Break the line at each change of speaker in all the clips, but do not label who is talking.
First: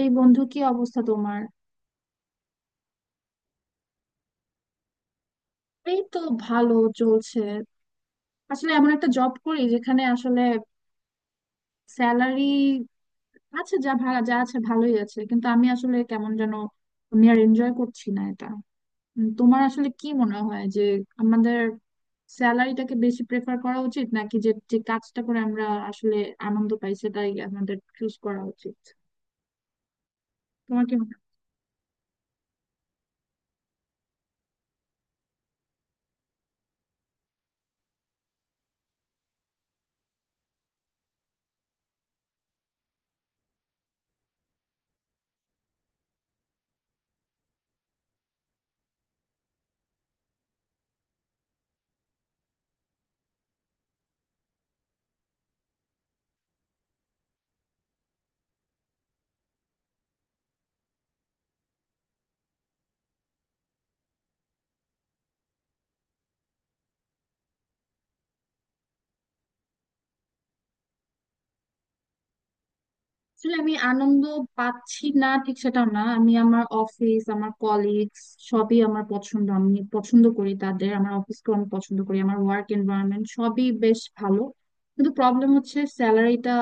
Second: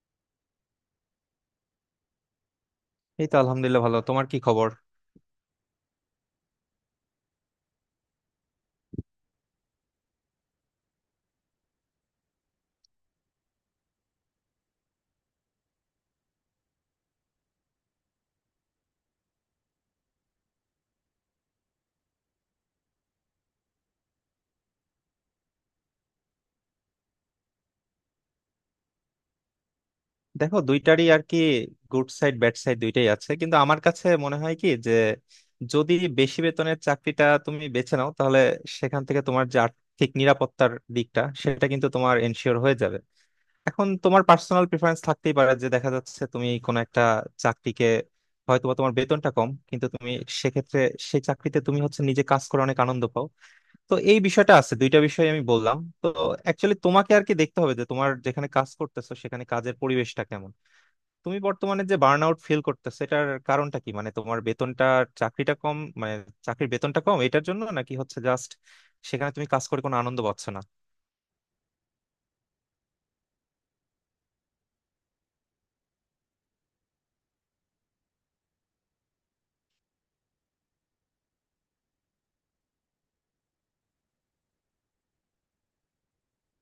এই বন্ধু, কি অবস্থা তোমার?
এই তো আলহামদুলিল্লাহ, ভালো। তোমার কি খবর?
এই তো, ভালো, চলছে। আসলে এমন একটা জব করি যেখানে আসলে স্যালারি আছে, যা ভাড়া যা আছে ভালোই আছে, কিন্তু আমি আসলে কেমন যেন, আমি আর এনজয় করছি না এটা। তোমার আসলে কি মনে হয় যে আমাদের স্যালারিটাকে বেশি প্রেফার করা উচিত, নাকি যে যে কাজটা করে আমরা আসলে আনন্দ পাই সেটাই আমাদের চুজ করা উচিত?
দেখো,
তোমার কি?
দুইটারই আর কি গুড সাইড ব্যাড সাইড দুইটাই আছে, কিন্তু আমার কাছে মনে হয় কি যে যদি বেশি বেতনের চাকরিটা তুমি বেছে নাও, তাহলে সেখান থেকে তোমার যে আর্থিক নিরাপত্তার দিকটা সেটা কিন্তু তোমার এনশিওর হয়ে যাবে। এখন তোমার পার্সোনাল প্রিফারেন্স থাকতেই পারে যে দেখা যাচ্ছে তুমি কোনো একটা চাকরিকে হয়তোবা তোমার বেতনটা কম, কিন্তু তুমি সেক্ষেত্রে সেই চাকরিতে তুমি হচ্ছে নিজে কাজ করে অনেক আনন্দ পাও। তো এই বিষয়টা আছে, দুইটা বিষয় আমি বললাম তো। অ্যাকচুয়ালি তোমাকে আর কি দেখতে হবে যে তোমার যেখানে কাজ করতেছো সেখানে কাজের পরিবেশটা কেমন। তুমি বর্তমানে যে বার্ন আউট ফিল করতেছো এটার কারণটা কি, মানে তোমার বেতনটা চাকরিটা কম, মানে চাকরির বেতনটা কম এটার জন্য, নাকি হচ্ছে জাস্ট সেখানে তুমি কাজ করে কোনো আনন্দ পাচ্ছ না।
আসলে আমি আনন্দ পাচ্ছি না ঠিক সেটা না, আমি আমার অফিস, আমার কলিগস, সবই আমার পছন্দ, আমি পছন্দ করি তাদের, আমার অফিসকে আমি পছন্দ করি, আমার ওয়ার্ক এনভায়রনমেন্ট সবই বেশ ভালো। কিন্তু প্রবলেম হচ্ছে স্যালারিটা,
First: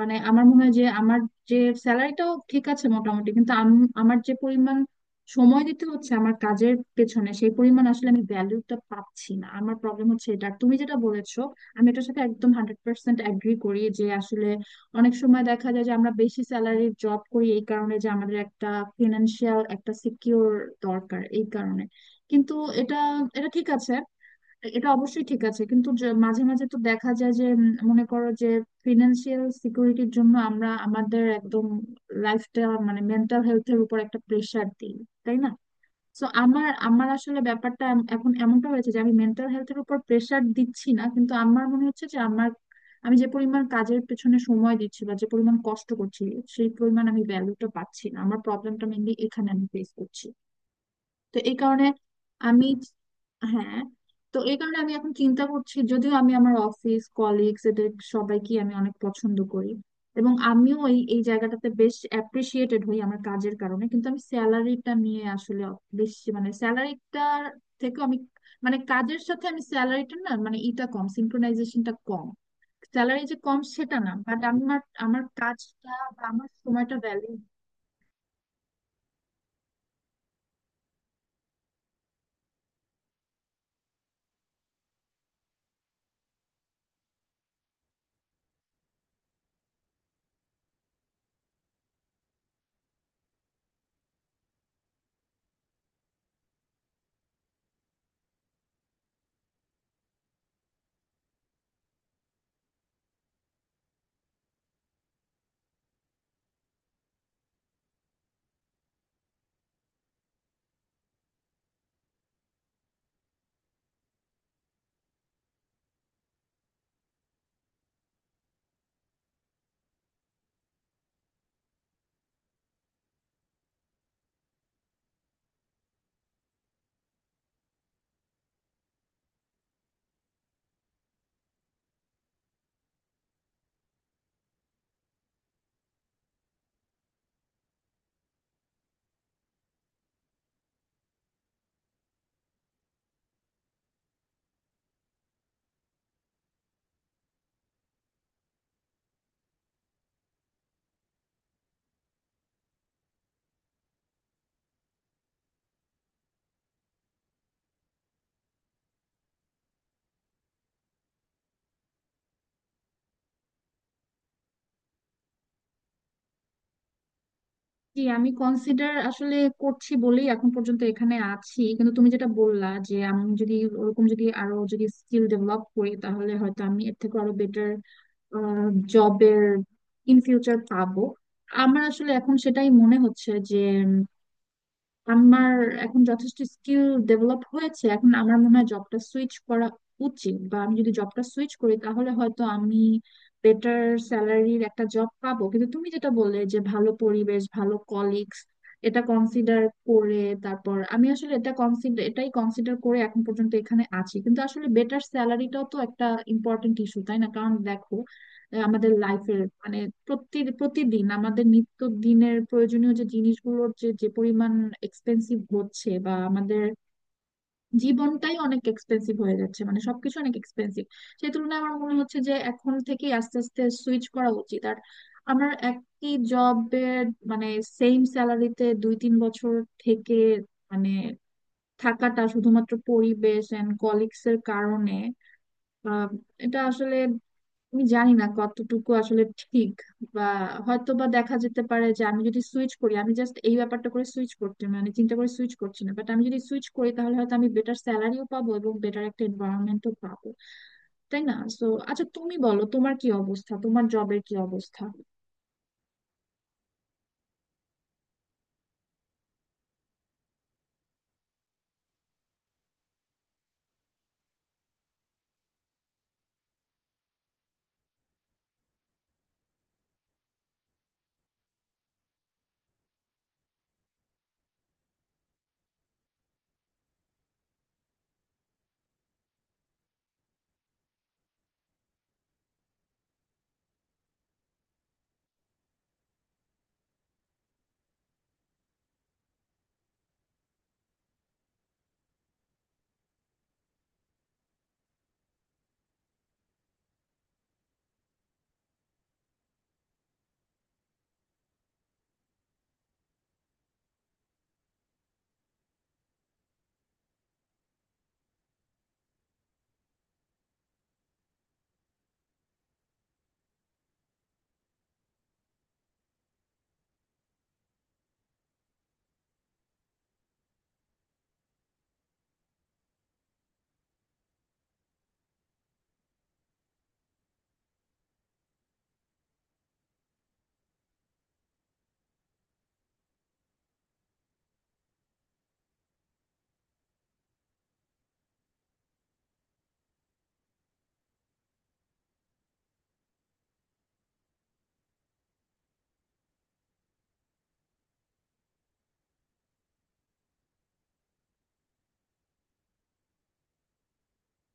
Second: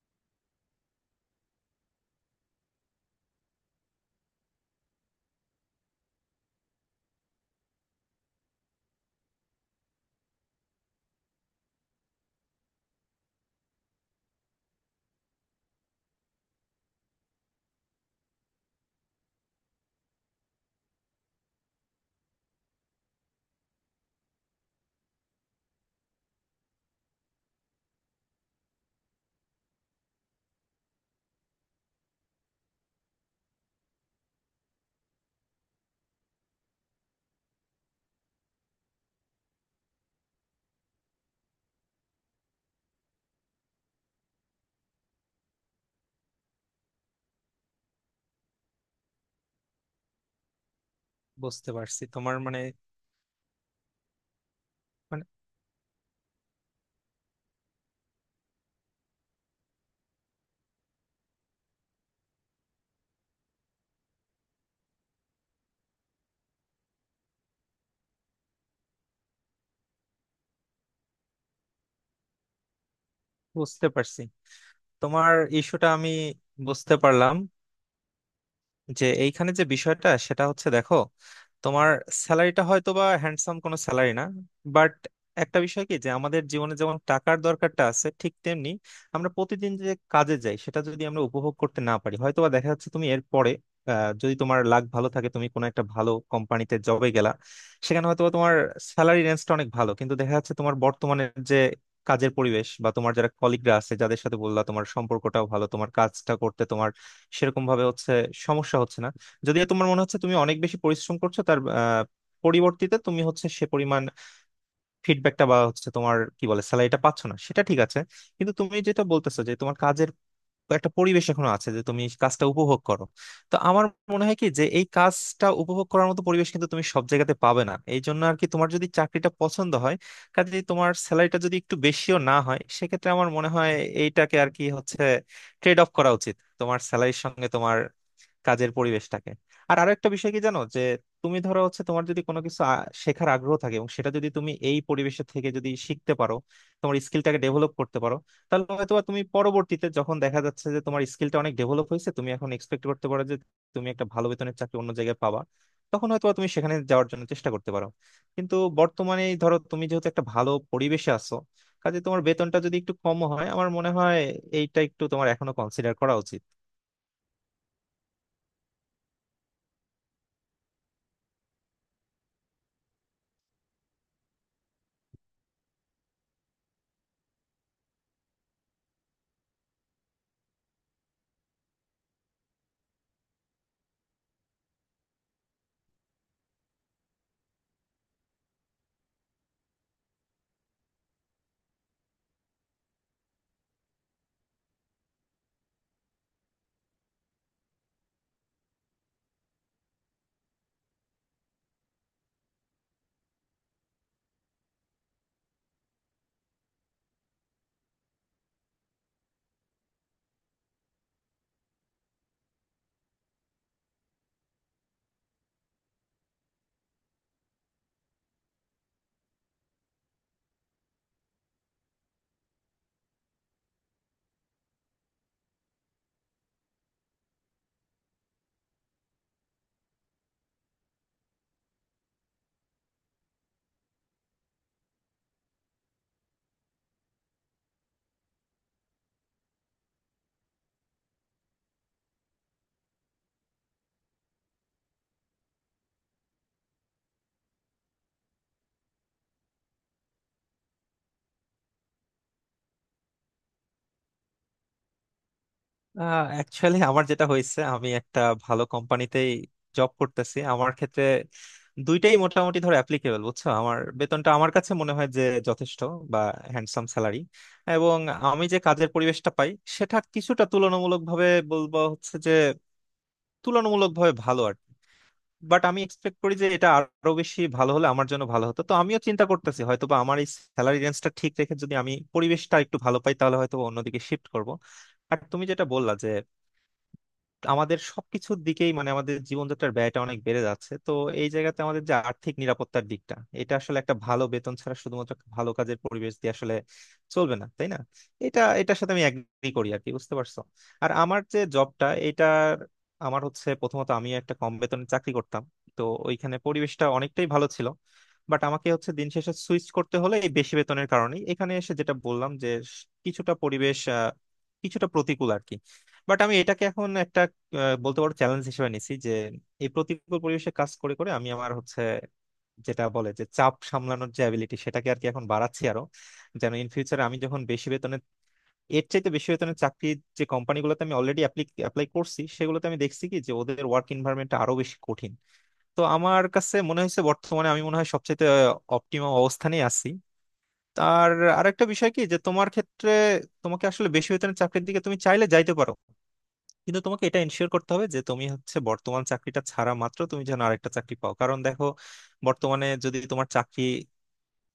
মানে আমার মনে হয় যে আমার যে স্যালারিটাও ঠিক আছে মোটামুটি, কিন্তু আমার যে পরিমাণ সময় দিতে হচ্ছে আমার কাজের পেছনে সেই পরিমাণ আসলে আমি ভ্যালুটা পাচ্ছি না, আমার প্রবলেম হচ্ছে এটা। আর তুমি যেটা বলেছো, আমি এটার সাথে একদম 100% অ্যাগ্রি করি যে আসলে অনেক সময় দেখা যায় যে আমরা বেশি স্যালারির জব করি এই কারণে যে আমাদের একটা ফিনান্সিয়াল একটা সিকিউর দরকার এই কারণে। কিন্তু এটা এটা ঠিক আছে, এটা অবশ্যই ঠিক আছে, কিন্তু যে মাঝে মাঝে তো দেখা যায় যে, মনে করো যে ফিনান্সিয়াল সিকিউরিটির জন্য আমরা আমাদের একদম লাইফটা, মানে মেন্টাল হেলথের উপর একটা প্রেশার দিই, তাই না? তো আমার আমার আসলে ব্যাপারটা এখন এমনটা হয়েছে যে আমি মেন্টাল হেলথের উপর প্রেসার দিচ্ছি না, কিন্তু আমার মনে হচ্ছে যে আমার, আমি যে পরিমাণ কাজের পেছনে সময় দিচ্ছি বা যে পরিমাণ কষ্ট করছি সেই পরিমাণ আমি ভ্যালুটা পাচ্ছি না, আমার প্রবলেমটা মেনলি এখানে আমি ফেস করছি। তো এই
বুঝতে
কারণে
পারছি তোমার মানে
আমি, হ্যাঁ, তো এই কারণে আমি এখন
মানে
চিন্তা করছি, যদিও আমি আমার অফিস কলিগস এদের সবাইকে আমি অনেক পছন্দ করি এবং আমিও এই এই জায়গাটাতে বেশ অ্যাপ্রিসিয়েটেড হই আমার কাজের কারণে, কিন্তু আমি স্যালারিটা নিয়ে আসলে বেশি, মানে স্যালারিটার থেকে আমি, মানে কাজের সাথে আমি স্যালারিটা না, মানে ইটা কম, সিনক্রোনাইজেশনটা কম, স্যালারি যে কম
বুঝতে
সেটা না,
পারছি,
বাট আমার আমার
তোমার ইস্যুটা
কাজটা
আমি
বা আমার
বুঝতে
সময়টা ভ্যালু।
পারলাম। যে এইখানে যে বিষয়টা সেটা হচ্ছে, দেখো তোমার স্যালারিটা হয়তো বা হ্যান্ডসাম কোনো স্যালারি না, বাট একটা বিষয় কি যে আমাদের জীবনে যেমন টাকার দরকারটা আছে, ঠিক তেমনি আমরা প্রতিদিন যে কাজে যাই সেটা যদি আমরা উপভোগ করতে না পারি, হয়তো বা দেখা যাচ্ছে তুমি এর পরে যদি তোমার লাক ভালো থাকে তুমি কোনো একটা ভালো কোম্পানিতে জবে গেলা, সেখানে হয়তোবা তোমার স্যালারি রেঞ্জটা অনেক ভালো, কিন্তু দেখা যাচ্ছে তোমার বর্তমানে যে কাজের পরিবেশ বা তোমার যারা কলিগরা আছে যাদের সাথে বললা তোমার সম্পর্কটাও ভালো, তোমার কাজটা করতে তোমার সেরকম ভাবে হচ্ছে সমস্যা হচ্ছে না। যদিও তোমার মনে হচ্ছে তুমি অনেক বেশি পরিশ্রম করছো, তার পরিবর্তিতে তুমি হচ্ছে সে পরিমাণ ফিডব্যাকটা বা হচ্ছে তোমার কি বলে স্যালারিটা পাচ্ছ না, সেটা ঠিক আছে। কিন্তু তুমি যেটা বলতেছো যে তোমার কাজের একটা পরিবেশ এখনো আছে যে তুমি কাজটা উপভোগ করো। তো আমার মনে হয় কি যে এই কাজটা উপভোগ করার মতো পরিবেশ কিন্তু তুমি সব জায়গাতে পাবে না, এই জন্য আর কি তোমার যদি চাকরিটা পছন্দ হয় কাজে, তোমার স্যালারিটা যদি একটু বেশিও না হয়, সেক্ষেত্রে আমার মনে হয় এইটাকে আর কি হচ্ছে ট্রেড অফ করা উচিত, তোমার স্যালারির সঙ্গে তোমার কাজের পরিবেশটাকে। আর আরো একটা বিষয় কি জানো, যে তুমি ধরো হচ্ছে তোমার যদি কোনো কিছু শেখার আগ্রহ থাকে এবং সেটা যদি তুমি এই পরিবেশে থেকে যদি শিখতে পারো, তোমার স্কিলটাকে ডেভেলপ করতে পারো, তাহলে হয়তো বা তুমি পরবর্তীতে যখন দেখা যাচ্ছে যে তোমার স্কিলটা অনেক ডেভেলপ হয়েছে, তুমি এখন এক্সপেক্ট করতে পারো যে তুমি একটা ভালো বেতনের চাকরি অন্য জায়গায় পাবা। তখন হয়তো বা তুমি সেখানে যাওয়ার জন্য চেষ্টা করতে পারো। কিন্তু বর্তমানে এই ধরো তুমি যেহেতু একটা ভালো পরিবেশে আছো কাজে, তোমার বেতনটা যদি একটু কম হয় আমার মনে হয় এইটা একটু তোমার এখনো কনসিডার করা উচিত।
জি, আমি কনসিডার আসলে করছি বলেই এখন পর্যন্ত এখানে আছি, কিন্তু তুমি যেটা বললা যে আমি যদি ওরকম যদি আরো যদি স্কিল ডেভেলপ করি তাহলে হয়তো আমি এর থেকে আরো বেটার জবের ইন ফিউচার পাবো। আমার আসলে এখন সেটাই মনে হচ্ছে যে আমার এখন যথেষ্ট স্কিল ডেভেলপ হয়েছে, এখন আমার মনে হয় জবটা সুইচ করা উচিত, বা আমি যদি জবটা সুইচ করি তাহলে হয়তো আমি বেটার স্যালারির একটা জব পাবো। কিন্তু তুমি যেটা বললে যে ভালো পরিবেশ ভালো কলিগস, এটা কনসিডার করে তারপর আমি আসলে এটা কনসিডার, এটাই কনসিডার করে এখন পর্যন্ত এখানে আছি, কিন্তু আসলে বেটার স্যালারিটাও তো একটা ইম্পর্টেন্ট ইস্যু, তাই না? কারণ দেখো, আমাদের লাইফের, মানে প্রতিদিন আমাদের নিত্য দিনের প্রয়োজনীয় যে জিনিসগুলোর যে যে পরিমাণ এক্সপেন্সিভ হচ্ছে বা আমাদের জীবনটাই অনেক এক্সপেন্সিভ হয়ে যাচ্ছে, মানে সবকিছু অনেক এক্সপেন্সিভ। সেই তুলনায় আমার মনে হচ্ছে যে এখন থেকে আস্তে আস্তে সুইচ করা উচিত, আর আমার একই জবের, মানে সেম স্যালারিতে 2-3 বছর থেকে, মানে থাকাটা শুধুমাত্র পরিবেশ এন্ড কলিগস এর কারণে, আহ, এটা আসলে আমি জানি না কতটুকু আসলে ঠিক, বা হয়তো বা দেখা যেতে পারে যে আমি যদি সুইচ করি, আমি জাস্ট এই ব্যাপারটা করে সুইচ করতে, মানে চিন্তা করে সুইচ করছি না, বাট আমি যদি সুইচ করি তাহলে হয়তো আমি বেটার স্যালারিও পাবো এবং বেটার একটা এনভায়রনমেন্টও পাবো, তাই না? সো আচ্ছা, তুমি বলো তোমার কি অবস্থা, তোমার জবের কি অবস্থা?
অ্যাকচুয়ালি আমার যেটা হয়েছে, আমি একটা ভালো কোম্পানিতেই জব করতেছি। আমার ক্ষেত্রে দুইটাই মোটামুটি ধর অ্যাপ্লিকেবল, বুঝছো? আমার বেতনটা আমার কাছে মনে হয় যে যথেষ্ট বা হ্যান্ডসাম স্যালারি, এবং আমি যে কাজের পরিবেশটা পাই সেটা কিছুটা তুলনামূলকভাবে বলবো হচ্ছে যে তুলনামূলকভাবে ভালো আর কি। বাট আমি এক্সপেক্ট করি যে এটা আরো বেশি ভালো হলে আমার জন্য ভালো হতো। তো আমিও চিন্তা করতেছি হয়তোবা আমার এই স্যালারি রেঞ্জটা ঠিক রেখে যদি আমি পরিবেশটা একটু ভালো পাই তাহলে হয়তো অন্যদিকে শিফট করব। আর তুমি যেটা বললা যে আমাদের সবকিছুর দিকেই মানে আমাদের জীবনযাত্রার ব্যয়টা অনেক বেড়ে যাচ্ছে, তো এই জায়গাতে আমাদের যে আর্থিক নিরাপত্তার দিকটা এটা আসলে একটা ভালো বেতন ছাড়া শুধুমাত্র একটা ভালো কাজের পরিবেশ দিয়ে আসলে চলবে না, তাই না? এটা, এটার সাথে আমি এগ্রি করি আর কি, বুঝতে পারছো? আর আমার যে জবটা এটার, আমার হচ্ছে প্রথমত আমি একটা কম বেতনে চাকরি করতাম। তো ওইখানে পরিবেশটা অনেকটাই ভালো ছিল, বাট আমাকে হচ্ছে দিন শেষে সুইচ করতে হলে এই বেশি বেতনের কারণেই এখানে এসে, যেটা বললাম যে কিছুটা পরিবেশ কিছুটা প্রতিকূল আর কি। বাট আমি এটাকে এখন একটা বলতে পারো চ্যালেঞ্জ হিসেবে নিছি, যে এই প্রতিকূল পরিবেশে কাজ করে করে আমি আমার হচ্ছে যেটা বলে যে চাপ সামলানোর যে অ্যাবিলিটি সেটাকে আর কি এখন বাড়াচ্ছি আরো, যেন ইন ফিউচারে আমি যখন বেশি বেতনে এর চাইতে বেশি বেতনের চাকরি, যে কোম্পানিগুলোতে আমি অলরেডি অ্যাপ্লাই করছি সেগুলোতে আমি দেখছি কি যে ওদের ওয়ার্ক এনভায়রনমেন্টটা আরো বেশি কঠিন। তো আমার কাছে মনে হয়েছে বর্তমানে আমি মনে হয় সবচেয়ে অপটিমাম অবস্থানে আছি। তার আরেকটা বিষয় কি যে তোমার ক্ষেত্রে তোমাকে আসলে বেশি বেতনের চাকরির দিকে তুমি চাইলে যাইতে পারো, কিন্তু তোমাকে এটা এনশিওর করতে হবে যে তুমি হচ্ছে বর্তমান চাকরিটা ছাড়া মাত্র তুমি যেন আরেকটা চাকরি পাও, কারণ দেখো বর্তমানে যদি তোমার চাকরি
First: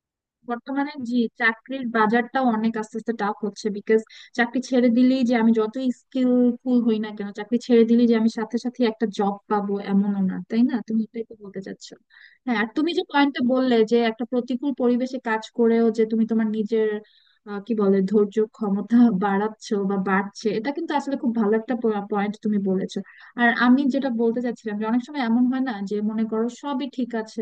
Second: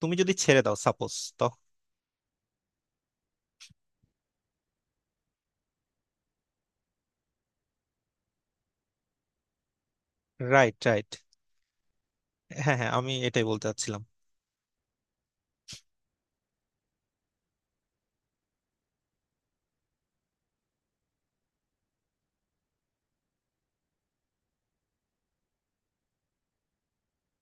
তুমি যদি ছেড়ে দাও
বর্তমানে,
সাপোজ
জি,
তো।
চাকরির বাজারটা অনেক আস্তে আস্তে টাফ হচ্ছে, বিকজ চাকরি ছেড়ে দিলেই যে আমি যত স্কিলফুল হই না কেন, চাকরি ছেড়ে দিলেই যে আমি সাথে সাথে একটা জব পাবো এমনও না, তাই না?
রাইট
তুমি
রাইট
এটাই তো বলতে চাচ্ছ? হ্যাঁ, আর
হ্যাঁ
তুমি
হ্যাঁ
যে
আমি
পয়েন্টটা
এটাই বলতে
বললে যে
চাচ্ছিলাম।
একটা প্রতিকূল পরিবেশে কাজ করেও যে তুমি তোমার নিজের, কি বলে, ধৈর্য ক্ষমতা বাড়াচ্ছো বা বাড়ছে, এটা কিন্তু আসলে খুব ভালো একটা পয়েন্ট তুমি বলেছো। আর আমি যেটা বলতে চাচ্ছিলাম যে অনেক সময় এমন হয় না যে, মনে করো সবই ঠিক আছে,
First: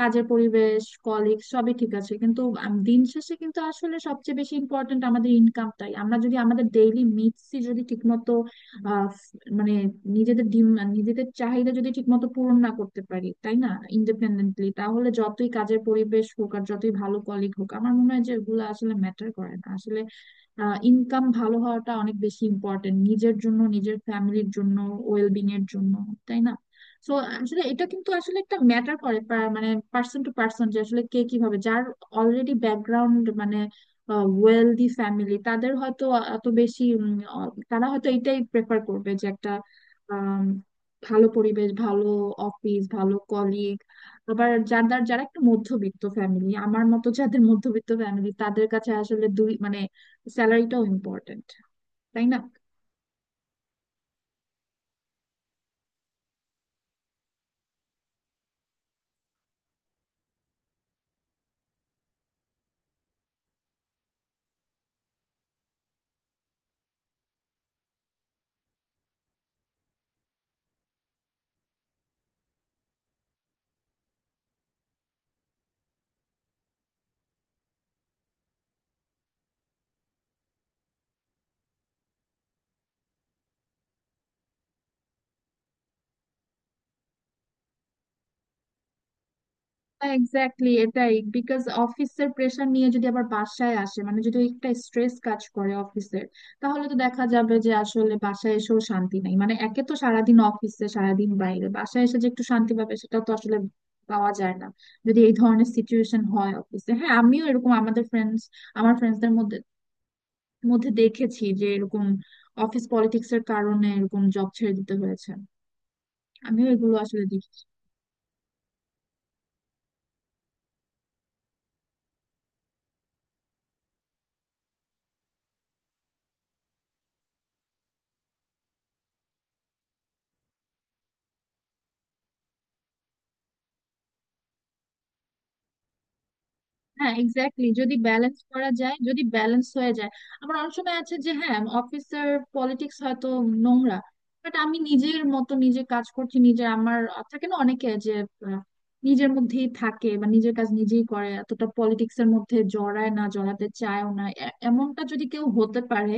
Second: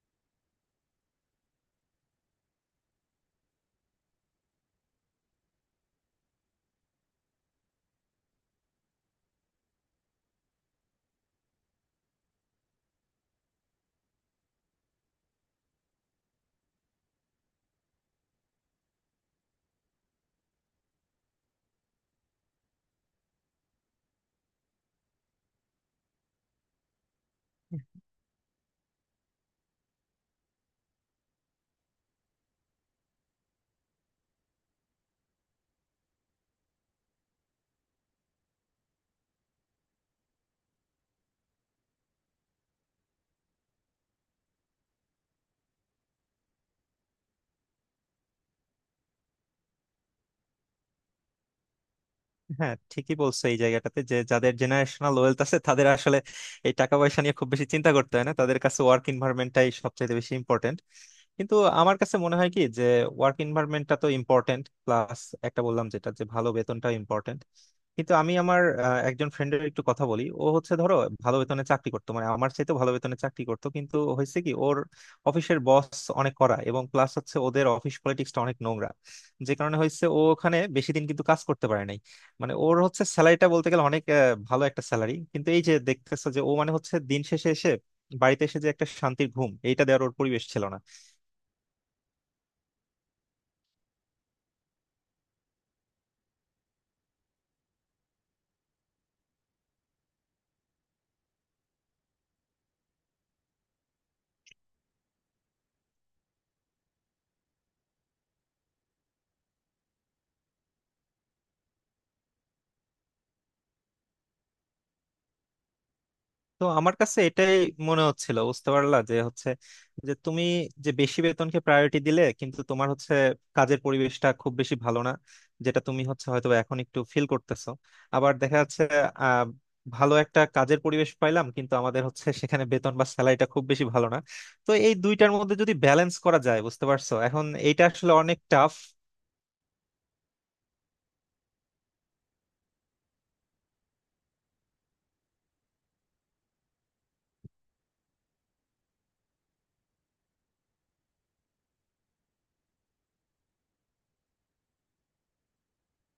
কাজের পরিবেশ কলিগ সবই ঠিক আছে, কিন্তু দিন শেষে কিন্তু আসলে সবচেয়ে বেশি ইম্পর্ট্যান্ট আমাদের ইনকামটাই, আমরা যদি আমাদের ডেইলি নিডসই যদি ঠিকমতো, আহ, মানে নিজেদের নিজেদের চাহিদা যদি ঠিকমতো পূরণ না করতে পারি, তাই না? ইন্ডিপেন্ডেন্টলি, তাহলে যতই কাজের পরিবেশ হোক আর যতই ভালো কলিগ হোক, আমার মনে হয় যে এগুলো আসলে ম্যাটার করে না আসলে। ইনকাম ভালো হওয়াটা অনেক বেশি ইম্পর্টেন্ট, নিজের জন্য নিজের ফ্যামিলির জন্য ওয়েলবিং এর জন্য, তাই না? তো আসলে এটা কিন্তু আসলে একটা ম্যাটার করে মানে পার্সন টু পার্সন, যে আসলে কে কিভাবে, যার অলরেডি ব্যাকগ্রাউন্ড মানে ওয়েলদি ফ্যামিলি, তাদের হয়তো এত বেশি তারা হয়তো এটাই প্রেফার করবে যে একটা আম, ভালো পরিবেশ, ভালো অফিস, ভালো কলিগ। আবার যারা যারা একটু মধ্যবিত্ত ফ্যামিলি, আমার মতো যাদের মধ্যবিত্ত ফ্যামিলি, তাদের কাছে আসলে দুই, মানে স্যালারিটাও ইম্পর্টেন্ট, তাই না?
হ্যাঁ, ঠিকই বলছো। এই জায়গাটাতে যে যাদের জেনারেশনাল ওয়েলথ আছে তাদের আসলে এই টাকা পয়সা নিয়ে খুব বেশি চিন্তা করতে হয় না, তাদের কাছে ওয়ার্ক এনভায়রনমেন্টটাই সবচেয়ে বেশি ইম্পর্টেন্ট। কিন্তু আমার কাছে মনে হয় কি যে ওয়ার্ক এনভায়রনমেন্টটা তো ইম্পর্টেন্ট প্লাস একটা বললাম যেটা যে ভালো বেতনটা ইম্পর্টেন্ট। কিন্তু আমি আমার একজন ফ্রেন্ডের একটু কথা বলি, ও হচ্ছে ধরো ভালো বেতনে চাকরি করতো, মানে আমার চাইতে ভালো বেতনে চাকরি করতো, কিন্তু হয়েছে কি ওর অফিসের বস অনেক কড়া এবং প্লাস হচ্ছে ওদের অফিস পলিটিক্সটা অনেক নোংরা, যে কারণে হয়েছে ও ওখানে বেশি দিন কিন্তু কাজ করতে পারে না। মানে ওর হচ্ছে স্যালারিটা বলতে গেলে অনেক ভালো একটা স্যালারি, কিন্তু এই যে দেখতেছো যে ও মানে হচ্ছে দিন শেষে এসে বাড়িতে এসে যে একটা শান্তির ঘুম এইটা দেওয়ার ওর পরিবেশ ছিল
এক্স্যাক্টলি
না।
এটাই। বিকজ অফিসের প্রেশার নিয়ে যদি আবার বাসায় আসে, মানে যদি একটা স্ট্রেস কাজ করে অফিসের, তাহলে তো দেখা যাবে যে আসলে বাসায় এসেও শান্তি নাই, মানে একে তো সারাদিন অফিসে, সারাদিন বাইরে, বাসায় এসে যে একটু শান্তি পাবে সেটা তো আসলে পাওয়া যায় না যদি এই ধরনের সিচুয়েশন হয় অফিসে। হ্যাঁ, আমিও এরকম আমাদের ফ্রেন্ডস, আমার ফ্রেন্ডসদের মধ্যে মধ্যে দেখেছি যে এরকম অফিস পলিটিক্স এর কারণে এরকম জব ছেড়ে দিতে হয়েছে,
তো
আমিও
আমার
এগুলো
কাছে
আসলে।
এটাই মনে হচ্ছিল, বুঝতে পারলা? যে হচ্ছে যে তুমি যে বেশি বেতনকে প্রায়োরিটি দিলে কিন্তু তোমার হচ্ছে কাজের পরিবেশটা খুব বেশি ভালো না, যেটা তুমি হচ্ছে হয়তো এখন একটু ফিল করতেছো। আবার দেখা যাচ্ছে আহ, ভালো একটা কাজের পরিবেশ পাইলাম কিন্তু আমাদের হচ্ছে সেখানে বেতন বা স্যালারিটা খুব বেশি ভালো না। তো এই দুইটার মধ্যে যদি ব্যালেন্স করা যায় বুঝতে
হ্যাঁ
পারছো, এখন
এক্স্যাক্টলি,
এইটা
যদি
আসলে অনেক
ব্যালেন্স করা
টাফ।
যায়, যদি ব্যালেন্স হয়ে যায়। আমার অনেক সময় আছে যে, হ্যাঁ অফিসের পলিটিক্স হয়তো নোংরা, বাট আমি নিজের মতো নিজে কাজ করছি, নিজের আমার থাকে না। অনেকে যে আহ, নিজের মধ্যেই থাকে বা নিজের কাজ নিজেই করে, এতটা পলিটিক্স এর মধ্যে জড়ায় না জড়াতে চায়ও না, এমনটা যদি কেউ হতে পারে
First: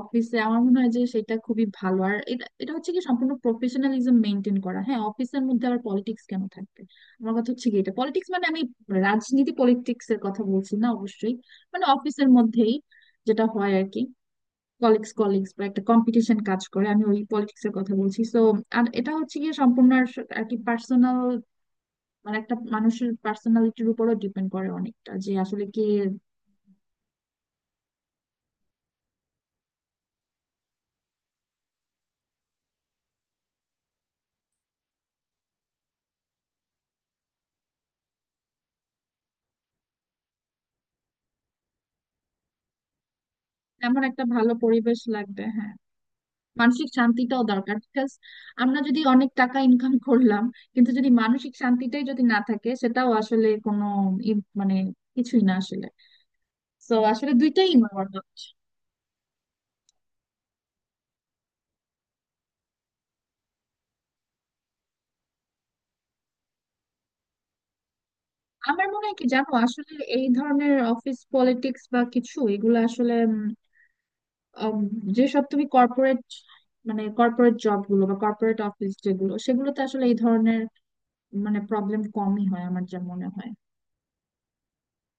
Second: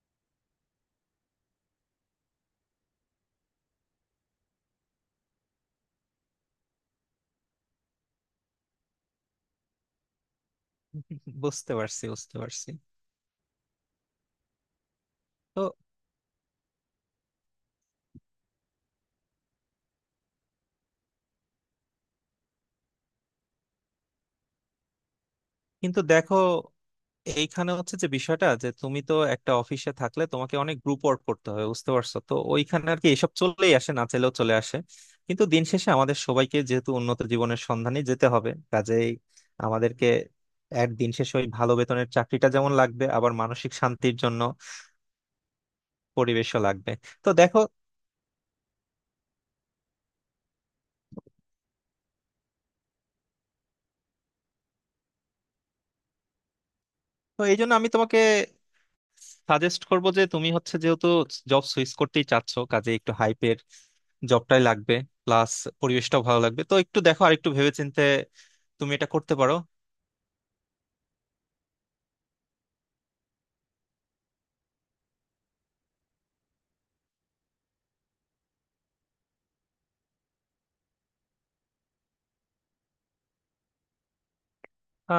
অফিসে, আমার মনে হয় যে সেটা খুবই ভালো। আর এটা এটা হচ্ছে কি সম্পূর্ণ প্রফেশনালিজম মেনটেন করা, হ্যাঁ। অফিসের মধ্যে আবার পলিটিক্স কেন থাকবে? আমার কথা হচ্ছে কি, এটা পলিটিক্স মানে আমি রাজনীতি পলিটিক্স এর কথা বলছি না, অবশ্যই।
বুঝতে
মানে
পারছি
অফিসের
বুঝতে পারছি
মধ্যেই যেটা হয় আর কি, কলিগস কলিগস
তো
বা একটা কম্পিটিশন কাজ করে, আমি ওই পলিটিক্স এর কথা বলছি, সো আর এটা হচ্ছে গিয়ে সম্পূর্ণ আর আর কি পার্সোনাল, মানে একটা মানুষের পার্সোনালিটির উপরও ডিপেন্ড করে অনেকটা যে আসলে কে।
কিন্তু দেখো এইখানে হচ্ছে যে বিষয়টা যে তুমি তো একটা অফিসে থাকলে তোমাকে অনেক গ্রুপ ওয়ার্ক করতে হয় বুঝতে পারছো, তো ওইখানে আর কি এসব চলেই আসে, না চাইলেও চলে আসে। কিন্তু দিন শেষে আমাদের সবাইকে যেহেতু উন্নত জীবনের সন্ধানে যেতে হবে, কাজেই আমাদেরকে এক দিন শেষে ওই ভালো বেতনের চাকরিটা যেমন লাগবে, আবার মানসিক
এমন
শান্তির
একটা
জন্য
ভালো পরিবেশ লাগবে, হ্যাঁ।
পরিবেশও
মানসিক
লাগবে। তো
শান্তিটাও
দেখো,
দরকার, বিকজ আমরা যদি অনেক টাকা ইনকাম করলাম কিন্তু যদি মানসিক শান্তিটাই যদি না থাকে, সেটাও আসলে কোনো মানে কিছুই না আসলে। তো আসলে
তো এই
দুইটাই
জন্য আমি তোমাকে
ইম্পর্টেন্ট।
সাজেস্ট করব যে তুমি হচ্ছে যেহেতু জব সুইচ করতেই চাচ্ছ কাজে একটু হাইপের জবটাই লাগবে, প্লাস পরিবেশটাও ভালো লাগবে। তো একটু দেখো আর একটু ভেবেচিন্তে
আমার
তুমি
মনে
এটা
হয় কি
করতে
জানো,
পারো।
আসলে এই ধরনের অফিস পলিটিক্স বা কিছু এগুলো আসলে আম, যেসব তুমি কর্পোরেট, মানে কর্পোরেট জব গুলো বা কর্পোরেট অফিস যেগুলো, সেগুলোতে আসলে এই ধরনের মানে প্রবলেম কমই হয়, আমার যা মনে হয়।